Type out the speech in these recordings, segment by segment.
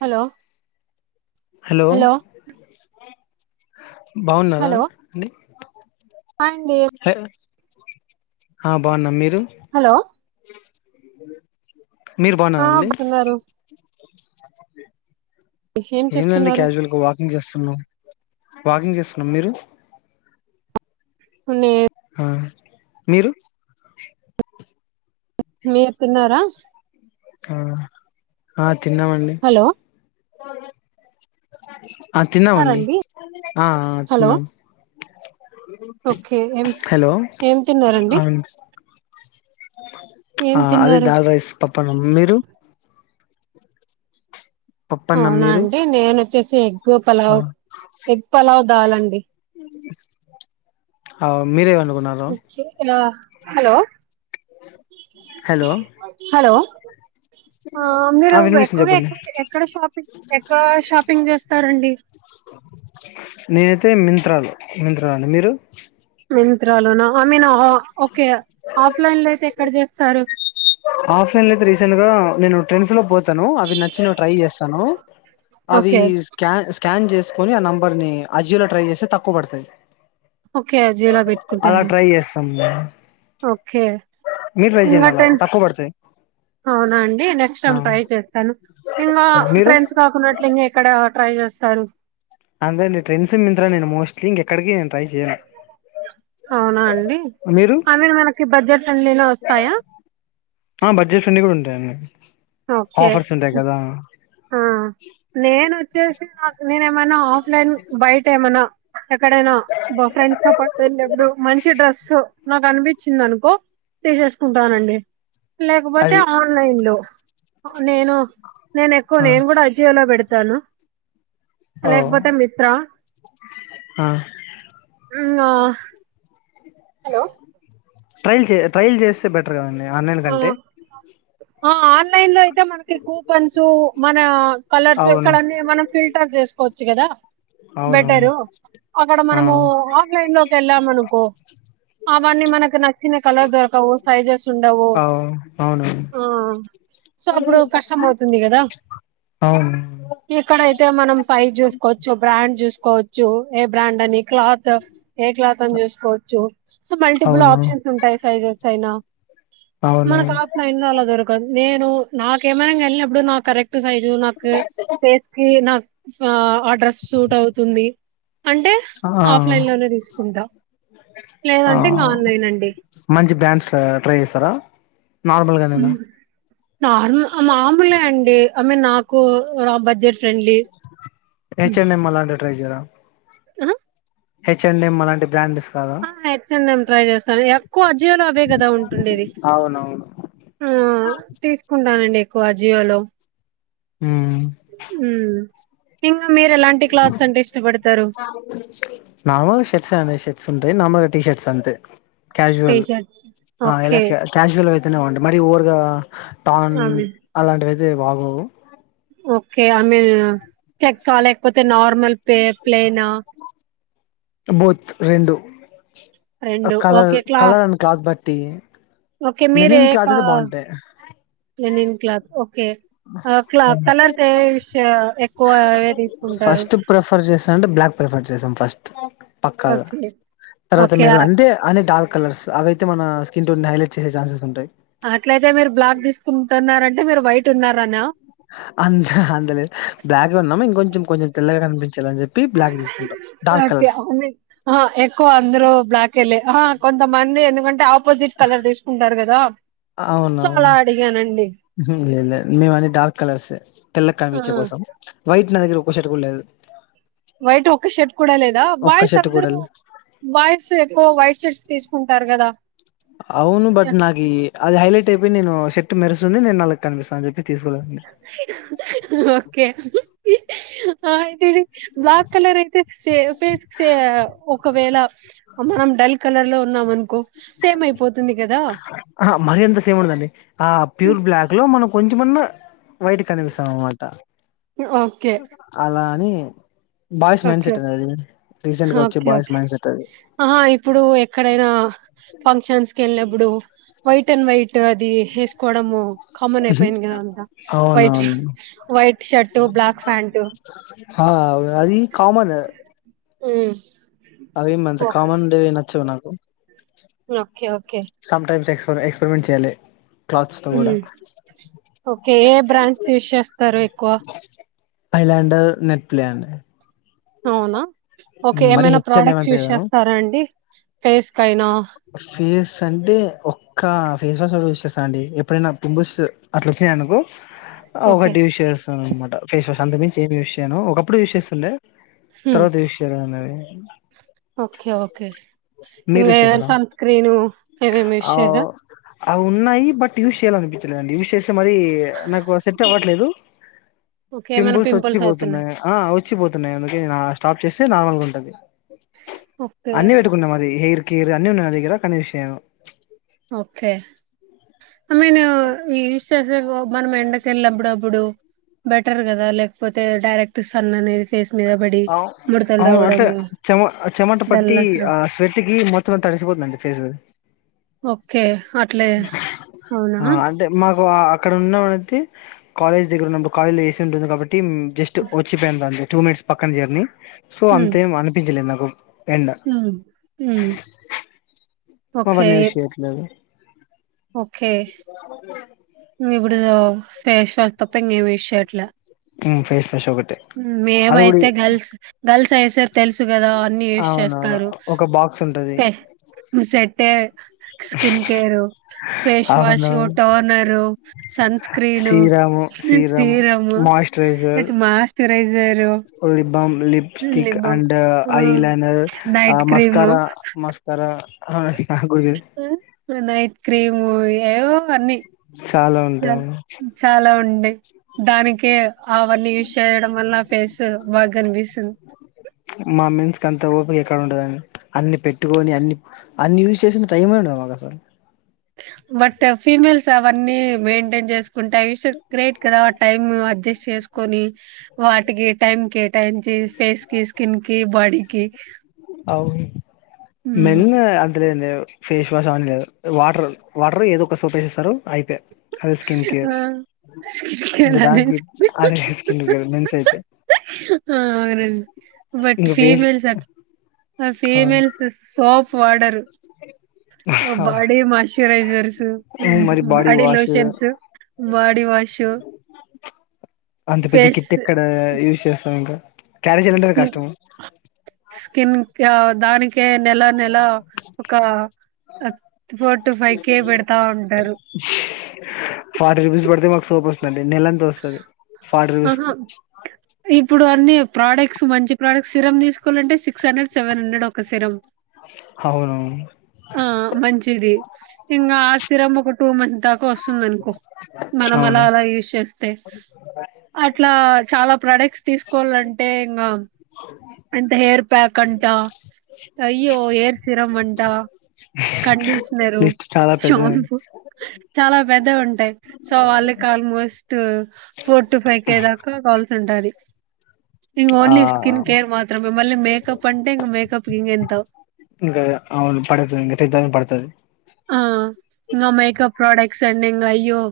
Hello hello బాగున్నదా hello అండి hi అండి హె ఆ బావున్నా మీర్ రు హలో మీరు బాగున్నార ఆ అండి బాగున్నారు ఏం లేదండి క్యాజువల్ గా వాకింగ్ చేస్ ను వాకింగ్ చేస్తున్నాం మీరు మీర్ ఆ మీరు మీరు తిన్నారా ఆ ఆద్ తిన్నామండి హలో ఆ తిన్నామండి తిన్నారండి ఆ ఆ హలో తిన్నామ్ ఓకే ఏం హలో ఏం తిన్నారండి అవును ఏం ఆ అదే తిన్నారు దాల్ రైస్ పప్పన్నం మీరు పప్పన్నం అవునా మీరు అండి నేన వచ్చేసి ఎగ్ ఆ పలావ్ ఎగ్ పలావ్ దాలండి అ మీరే అను ఓకే ఆ హలో హలో హలో ఆ ఆ మీరు వినిపిస్తుంది ఎక్కువగా ఎ చెప్పండి ఎక్కడ షాపింగ్ ఎక్కడ షాపింగ్ చేస్తారండి తే మిన్త్ర లో మిన్త్ర అండి మీరు మిన్త్ర లోన ఆ మీను ఓ ఓకే ఆఫ్లైన్ లో అయితే ఎక్కడ చేస్తారు ఆఫ్లైన్ లో అయితే రీసెంట్ గా నేను ట్రెండ్స్ లో పోతాను అవి నచ్చినవి ట్రై చేస్తాను. అవి ఓకే స్కా స్కాన్ చేసుకొని ఆ నంబర్ని అజీలో ట్రై చేస్తే తక్కువ పడతాయ్ ఓకే అ జీలో పెట్టుకుంటారు చేస్తాం ఓకే మీరు ట్రై ఇంకా చేయండి అలా టెన్ తక్కువ పడతాయి అవునా అండి నెక్స్ట్ ఆ టైమ్ ట్రై చేస్తాను ఇంకా మీరు ట్రెండ్స్ కాకున్నట్లు ఇంక ఇక్కడ ట్రై చేస్తారు అంతే అండి ట్రెండ్స్ మిన్త్ర నేను మోస్ట్లీ ఇంకెక్కడికి నేను ట్రై చేయను అవునా అండి మీరు ఐ మీన్ మనకి బడ్జెట్ ఫ్రెండ్లీలో వస్తాయా ఆ బడ్జెట్ ఫ్రెండ్లీ కూడా ఉంటాయండి ఓకే ఆఫర్స్ ఉంటాయి కదా ఆ నేనుచ్చేసి నాకు నినే ఏమైనా ఆఫ్లైన్ బయట ఏమనా ఎక్కడైనా మా ఫ్రెండ్స్ తో పాటు వెళ్ళేప్పుడు మంచి డ్రెస్ నాకు అనిపించింది అనుకో తీసేసుకుంటానండి లేకపోతే అది ఆన్లైన్ లో నేను నేను ఎక్కువ ఆ నేను కూడా అజియోలో వెడతాను ఓ లేకపోతే మిత్ర ఆ ఇంగా హలో ట్రైల్ చే ట్రైల్ చేసి సే బెటర్ కదండి ఆన్లైన్ ఆ కంటే ఆ ఆన్లైన్ లోయి అతే మనకి కూపన్స్ మన కలర్స్ ఇక్కడ అవును అన్ని మనం ఫిల్టర్ చేసుకోవచ్చు వచ్చు కదా అవునవును బెటరు అక్కడ మనము ఆ ఆఫ్లైన్ లోకి వెళ్ళాం అనుకో అవన్నీ మనకు నచ్చిన కలర్ దొరకవు సైజెస్ ఉండవు అవు అవును ఆ సో అప్పుడు కష్టమవుతుంది కదా అవును ఎక్కడైతే మనము సైజ్ చూసుకోవచ్చు బ్రాండ్ చూస్ కోవచ్చు ఏ బ్రాండ్ అని క్లాత్ ఏ క్లాత్ అని చూసుకోవచ్చు సో మల్టిపుల్ అవును ఆప్షన్స్ ఉంటాయి సైజెస్ అయినా అవును మనకు ఆఫ్లైన్ లో అలా దొరకదు నేను నాకేమనంగా వెళ్లినప్ ఇప్పుడు నా కరెక్ట్ సైజు నాకు ఫేస్ కి నా ఫా ఆ డ్రెస్ సూట్ అవుతుంది అంటే ఆ ఆఫ్లైన్ లోనే తీసుకుంటా ఆ లేదంటే ఇంగా ఆన్లైన్ అండి మంచి బ్రాండ్స్ ట్రై ఏస్ తారా నార్మల్గా నేనా నార్ ముహ మామూలే అండి ఐ మీన్ నాకు రాబట్ డియర్ ఫ్రెండ్లీ ఏ చెల్ నేను మల్ల అట్ల ట్రై జైరా ఆహ హెచ్ఎండి లాంటి బ్రాండ్ డిస్క్. ఆహ్ హెచ్ఎంఎం ట్రై చేస్తా. ఎక్కువ అజీలో అవే కదా ఉంటుండేది అవునవును ఆహ్ తీసుకుంటానండి. కోజియో లో. ఉమ్. ఉమ్ నార్మల్ షెట్స్ అండి షర్ట్స్. నార్మల్గా టీషర్ట్స్ అంతే. T casual shirts. ఆహ్ ఎలా ఓకే. క్యాజువల్ ఐ. తిన మంటే మరీ ఓవర్గా. టాన్ అవి. అలాంటివి అయితే. ఇదే బాబు. ఓకే ఐ మీన్ చెక్సా లేకపోతే నార్మల్ పే ప్లనా. బోత్ రెండు. Colour okay. క్లా కలర్ అండ్ క్లాత్ బట్. టి ఓకే మీరేకా లెనిన్. క్లాత్ ఓ. ష ఎక్కువ ఏవి తీసుకుంటారు? ఫస్ట్ ప్రిఫర్ చేస్తాంటే బ్లాక్ ప్రిఫర్ చేస్తాం ఫస్ట్ పక్కాగా ఓకే. తర్వాత ఓకే. మేరున్ ఆహ్, అంటే అని డార్క్ కలర్స్ అవైతే మన స్కిన్ టోన్ హైలైట్. చే జాసేస్ ఉంటాయి. అట్లయితే మీరు బ్లాక్ తీసుకుంటున్నారంటే మీరు వైట్ ఉన్నారానా. అంత అంతలేదు బ్లాక్గా ఉన్నాం ఇంకొంచెం. కొంచెం తెల్లగా కనీపిం ఆహ్ ఎక్కువ అందరు బ్లాకే లే. కొంతమంది ఎందుకంటే అపు అవున సో, అలా అవును అడిగానండి. లేదు లేదు మేము అని డార్క్ కలర్స్ తెల్లగ ఆ! కనిపించడం కోసం. వైట్ నా దగ్గర ఒక్క షర్ట్ కూడా లేదు. వైట్ ఒక షర్ట్ కూడా లేదా. ఒక్క బాయ్స్ షర్ట్ కూడా అందరు లేదు బాయ్స్ ఎక్కువ వైట్ షర్ట్స్. తీసుకుంటారు కదా. అవును బట్ నాకి అది హైలైట్ అయిపోయి నేను షర్ట్. మెరుస్తుంది నేను నల్లగా కనిపిస్తా అని చెప్పి. తీసుకోలేదండి ఓకే ఆహ్ అయితేరి. బ్లాక్ కలర్ అయితే ఫేస్ సే ఒకవేళ మనం డల్ కాల. కలర్ లో ఉన్నాం అనుకో. సేమ్ అయిపోతుంది కదా ఆహ్ మరి ఎంత సేమ్ ఉండదండి. ఆహ్ ప్యూర్ బ్లాక్ లో మనం కొంచెం. [unintelligible] బయటికి కనిపిస్తాం అన్నమాట ఓకే అలా అనీ అ ఓకే వచ్చే okay boys okay mind set అది ఆహా ఇప్పుడు ఎక్కడైనా ఫిన్ క్షన్ కెళ్ళినప్పుడు వైట్ అండ్ వైట్ అ అది ఏసుకోవడము కామన్ అయిపోయింది కదా అంతా వైట్ అవునవును వైట్ షర్ట్ బ్లాక్ ప్యాంట్ హా అది కామన్ అవి మంత కామన్ డేవి నచ్చవు నాకు ఓకే ఓ సోమ్ టైమ్స్ ఎక్స్పెరిమెంట్ చేయాలి. క్లాత్స్ తో కూడా ఒకే బ్రాండ్స్ యూస్ చేస్తారు ఎక్కువ ఐలాండ నెట్ప్లాండ్ అవునా ఓకే ఏమైనా H and M product use అంతేగాను చేస్తారా అండి ఫేస్కైనా ఫేస్ అంటే ఒక్క ఫేస్ వాష్ యూస్ చేస్ అండి ఎప్పుడైనా పింపుల్స్ అట్ల వచ్చినయి అనుకో ఆ ఓకే ఒకటి యూస్ చేస్తా అన్నమాట. ఫేస్ వాష్ అంతక్ మించి ఏం యూస్ నేను ఒకప్పుడు యూస్ చేస్తుండే హ్మ్. తర్వాత యూస్ చేయలే అన్నది. ఇంకా ఏమైనా సన్ స్క్రీను అవేం యూస్ ఆ చేయరా. అవి ఉన్నాయి బట్ యూస్ చేయాలనిపించలేదండి యూస్ చేస్ మరీ నాకు సెట్ అవ్వట్లేదు ఓకే ఏమైనా పింపుల్స్ అవుతున్నాయి వచ్చిపోతున్నాయి ఆ వచ్చిపోతున్నాయి అందుకే నేన్ ఆ స్టాప్ చేస్తే నార్మల్గా ఉంటది. ఓకే అన్ని పెట్టుకున్నా మరి హెయిర్ కేర్ అన్నీ ఉన్నయి నా దగ్గర కానీ యూస్ చేయను ఓకే ఐ మీన్ ఈ యూస్ చేసే సోప్ మనం ఎండకి ఎళ్ళప్పుడు అప్పుడు. బెటర్ కదా లేకపోతే డైరెక్ట్ సన్ అనేది ఫేస్ మీద పడి అవు ముడతలు అవును అంటే రావడము చెమ చెమట పట్టి డల్నెస్ రా ఆ స్వెట్కి మొత్తం తడిసిపోతుందండి ఫేసు. ఓకే అట్లే అవునా ఆ అంటే మాకు ఆ అక్కడ ఉన్నాం అని వతే కాలేజ్ దగ్గర ఉన్నప్పుడు కాలేజ్లో ఏ సి ఉంటుంది కాబట్టి. ఉమ్ జస్ట్ వచ్చిపోయిందంతే. టూ మినిట్స్ పక్కన జర్నీ. సో అంతేం అనిపియలేదు నాక్. అ హు మహ్ అవన్నీ యూస్ చేయట్లేదు. ఓకే షర్ట్లా హ్మ్ ఫేస్ వాష్ ఒకటే మేము అది కూడా అయితే గర్ల్స్ గర్ల్స్ హైస్ సార్ తెలుసు కదా అన్ని యూస్ అవునవును చేస్తారు ఒక బాక్స్ ఉంటది పే సెట్టే స్కిన్ కేరు ఫేస్ వాషు అవును వా toner. Sunscreen serum serum serum కొంచెం మాయిశ్చ. లిప్బామ్ లిప్స్టిక్ లిబం అండ్ ఆ ఐలైనర్ ఆ నైట్ క్రీము మస్కారా మస్కారా. ఆ హి [unintelligible] నైట్ క్రీము ఏవో అన్నీ చాలా చాలా ఉండి డి దానికే అవన్నీ యూస్ చేయడం వల్ల ఫేస్ బాగ్గనిపిస్తుంది మా మెన్స్ కి అంత ఓపిక ఎక్కడ ఉంటదని అన్ని పెట్టుకొని అన్ని అన్ని యూజ్ చేసిన టైమే ఉండదు మాకసలు. బట్ ఫీమేల్స్ అవన్నీ మెయింటైన్ చేసు కుంట యుషస్ గ్రేట్ కదా టైమ్ అ అడ్జస్ట్ చేసుకొని వాటికి టైం కే టయించి ఫేస్ కి స్కిన్ కి బాడీకి హ్మ్ అదేంది ఫేస్ వాష్ అవన్ని కాదు వాటర్ వాటర్ ఏదో ఒక సోప్ వేసేస్తారు అయిపోయా అదే స్కిన్ కేేర్ ఆ ఇంగ స్కిన్ అదే దానికి స్కిన్ అదే స్కిన్ కేర్ మెన్సైతే ఆ అవునండి బట్ ఇంకా face females at females soap వాడరు బాడీ మాయిశ్చరైజర్స్, మరి body wash lotions body wash, అంత పెద్ద ఫేస్ కిట్ ఎక్కడ యూజ్ చేస్తాం ఇంకా క్యారీ చేయాలంటేనే స్కిన్, కష్టం స్కిన్ కా దానిక్ కే నెలా నెలా ఒక ఫోర్ టు ఫైవ్ కే పెడతా ఉంటరు. నెలంత వస్తది ఫార్టీ రూపీస్ ఆహా కి. ఇప్పుడు అన్నీ ప్రొడక్ట్స్ మంచి ప్రొడక్ట్స్ సిరమ్ తీసుకోవాలంటే six hundred, seven hundred ఒక సిరం. అవునవును ఆ మంచిది. ఇంగా ఆ సిరం ఒక టూ మంత్స్ దాకా వస్తుంది అనుకో మనం అలా అవును అలా యూస్ చేస్తే అ ఇట్లా చాలా ప్రాడక్ట్స్ తీసుకోవాలంటే ఇంగా అంటే హెయిర్ ప్యాక్ అంట, అయ్యో హెయిర్ సిరమ్ అంట కండిష్ నరు, లిస్ట్ చాలా పెద్దది షాంపు చాలా పెద్దగ ఉంటాయి. సో వాళ్ళకి almost four to five K దాకా కావాల్సి ఉంటాది. ఇవి ఆ ఓన్లీ స్కిన్ కేర్ మాత్రమే మళ్ళీ మేకప్ అంటే ఇంక మేకప్ కి ఇంకెంతో. పెద్దగనే పడుతది. ఆ ఇంగ మేకప్ ప్రొడక్ట్స్ అండింగ అయ్యో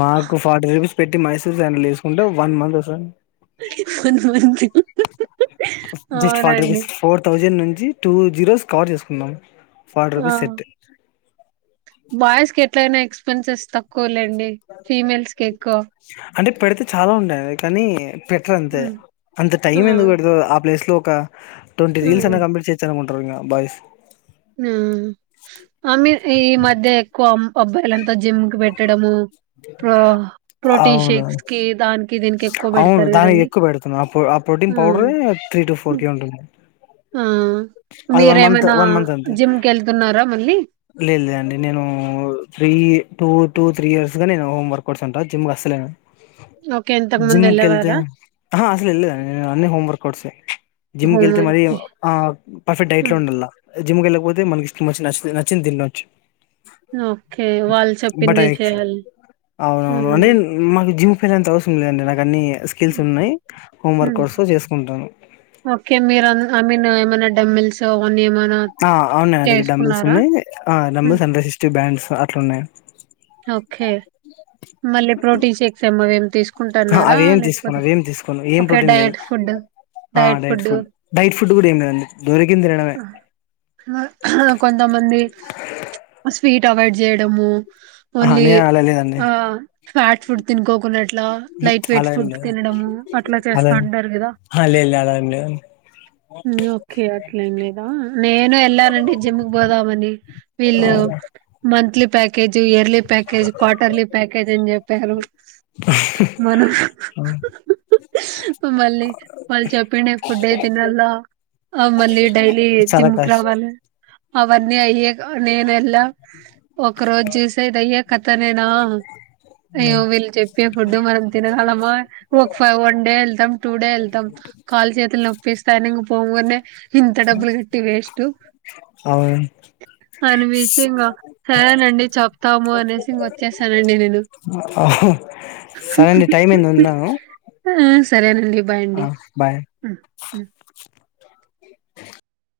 మాకు ఫార్టీ రూపీస్ పెట్టి మైసూర్ సాండెల్ తీసుకుంటే వన్ మంత్ వస్తదండి, వన్ మంత్ జస్ట్ ఫార్టీ అవునండి. రూపీస్ ఫోర్ తౌసండ్ నుం నుంచి టూ జీరోస్ కవర్ చేసుకుందాం. ఫార్టీ ఆ రూపీస్ సెట్. బాయ్స్ కి ఎట్లైన ఎక్స్పెన్సెస్ తక్కువ లెం డి ఫీమెల్స్ కి ఎక్కువ. అంటే పెడితే చాలా ఉండాయి కానీ పెటర్ ఆ అంతే అంత ఆ టైం ఎందుకు పెడితవ్ ఆ ప్లేస్ లో ఒక ట్వంటీ ఆ రీల్స్ అయినా కంప్లీట్ చేయచ్చు అను కుంట బాయ్స్. ఉమ్ ఆ మీర్ ఈ మధ్య ఎక్కువ పబ్బ లంత్ జిమ్ క పెట్టడం ప్ర ప్రోటీన్ అవును షేక్స్ కి దానికి దీనికి ఎక్కువ అవును పెడతారు దానికి కదండీ ఎక్కువ పెడుతున్నా ఆ ప్రొ ఆ ప్రోటీన్ ఉమ్మ్ పౌడరే త్రీ టు ఫోర్ కే ఉంటుంది అది వన్ మంత్ వన్ మంత్ అంతే జిమ్‌కెళ్తున్నారా మళ్ళీ? లేదు లేదండి నేను three two two three years గా నేను హోంవర్క్ కొడుచ ఉంటా జిమ్ కసల్కవెళ్లను ఓకే. ఇంతకుముందు జిమ్ కెళ్తే ఎళ్ళేవారా? అసలు వెళద అన్న home workouts gym home కెళ్తే మరి ఓకే. ఆ పర్ఫెక్ట్ డైట్లో హ్మ్. ఉండల జిమ్ వెళ్ళకపోతే మనకి ఇష్ట నచ్చ నచ్చింది తినొచ్చు ఓకే వాళ్ళు బట్ చెప్పిందే ఎక్స్ చేయాలి అయిన అంతా అసరం లేదండి నాక అన్నీ ఉమ్మ్ చేసుకుంటాను ఓకే మీరు ఆన్ ఐ మీన్ ఏమన్ తమిల్ స అనియమ ఆ అవున్ నాదగ్గర డబుస్ ఉన్నాయి హ్మ్. డబుల్స్ హండ్రైడ్ సిస్ బ్యాండ్స్ అట్లున్నాయి ఓకే మళ్ళీ ప్రోటీన్ షేక్స్ ఏమ్మోవేమి తీసుక్ అహా! కుంటున్నారా అవేం తీసుకోను లేకపోతే అవేం తీసుకోను ఏం ఓకే ప్రోటీన్ లేదు డైరెక్ట్ ఫుడ్ ఆ direct diet food diet food కూడా ఏం లేదండి దొరికింది తినడమే కొంతమంది స్వీట్ అవాయిడ్ చేయడము ఆ నే అళ లేదండి ఫాస్ట్ ఫుడ్తు కోకోనట్ టల్లా హుహు. లైట్ వైట్ అలా ఏం ఫుడ్ లేదు తినడం అట్లా చేస్తా అలా ఉంటారు కదా ఆ లేదు లేదు అలా ఏం లేదండి ఒకే అట్లేం లేదా ఒకే నేను వెళ్ళాను ఆండీ జిమ్ కి పోదాం అనీ వీళ్ళు అవును monthly package year package quarterly package అని చెప్పారు మనం ఆ! మళ్ళీ వాళ్ళు చొపిండే ఫుడ్ తినలా మళ్ళీ డైలీ చాలా జిమ్ కి కష్టం రావాలి అవని అయి నేన ఎల్లా ఒక రోజు చూస ఇది అయే ననా అయ్యో వీళ్ళు చెప్పే ఫుడ్ మనం తినగలమా ఒకవ్ వన్ డే వెళ్తాం టూ డే వెళ్తాం కాళ చేతులు నొప్పిస్తాయని ఇంక పోంగానే ఇంత డబ్బులు కట్టి వేస్ట్ అవును అని పించి ఇంక సరేనండి చెప్తాము అనేసి ఇంగ వచ్చేసనండి నేను సరే అండి టైం ఏమి ఉన్దాము ఆ సరేనండి బాయ్ అండి బాయ్ ఉమ్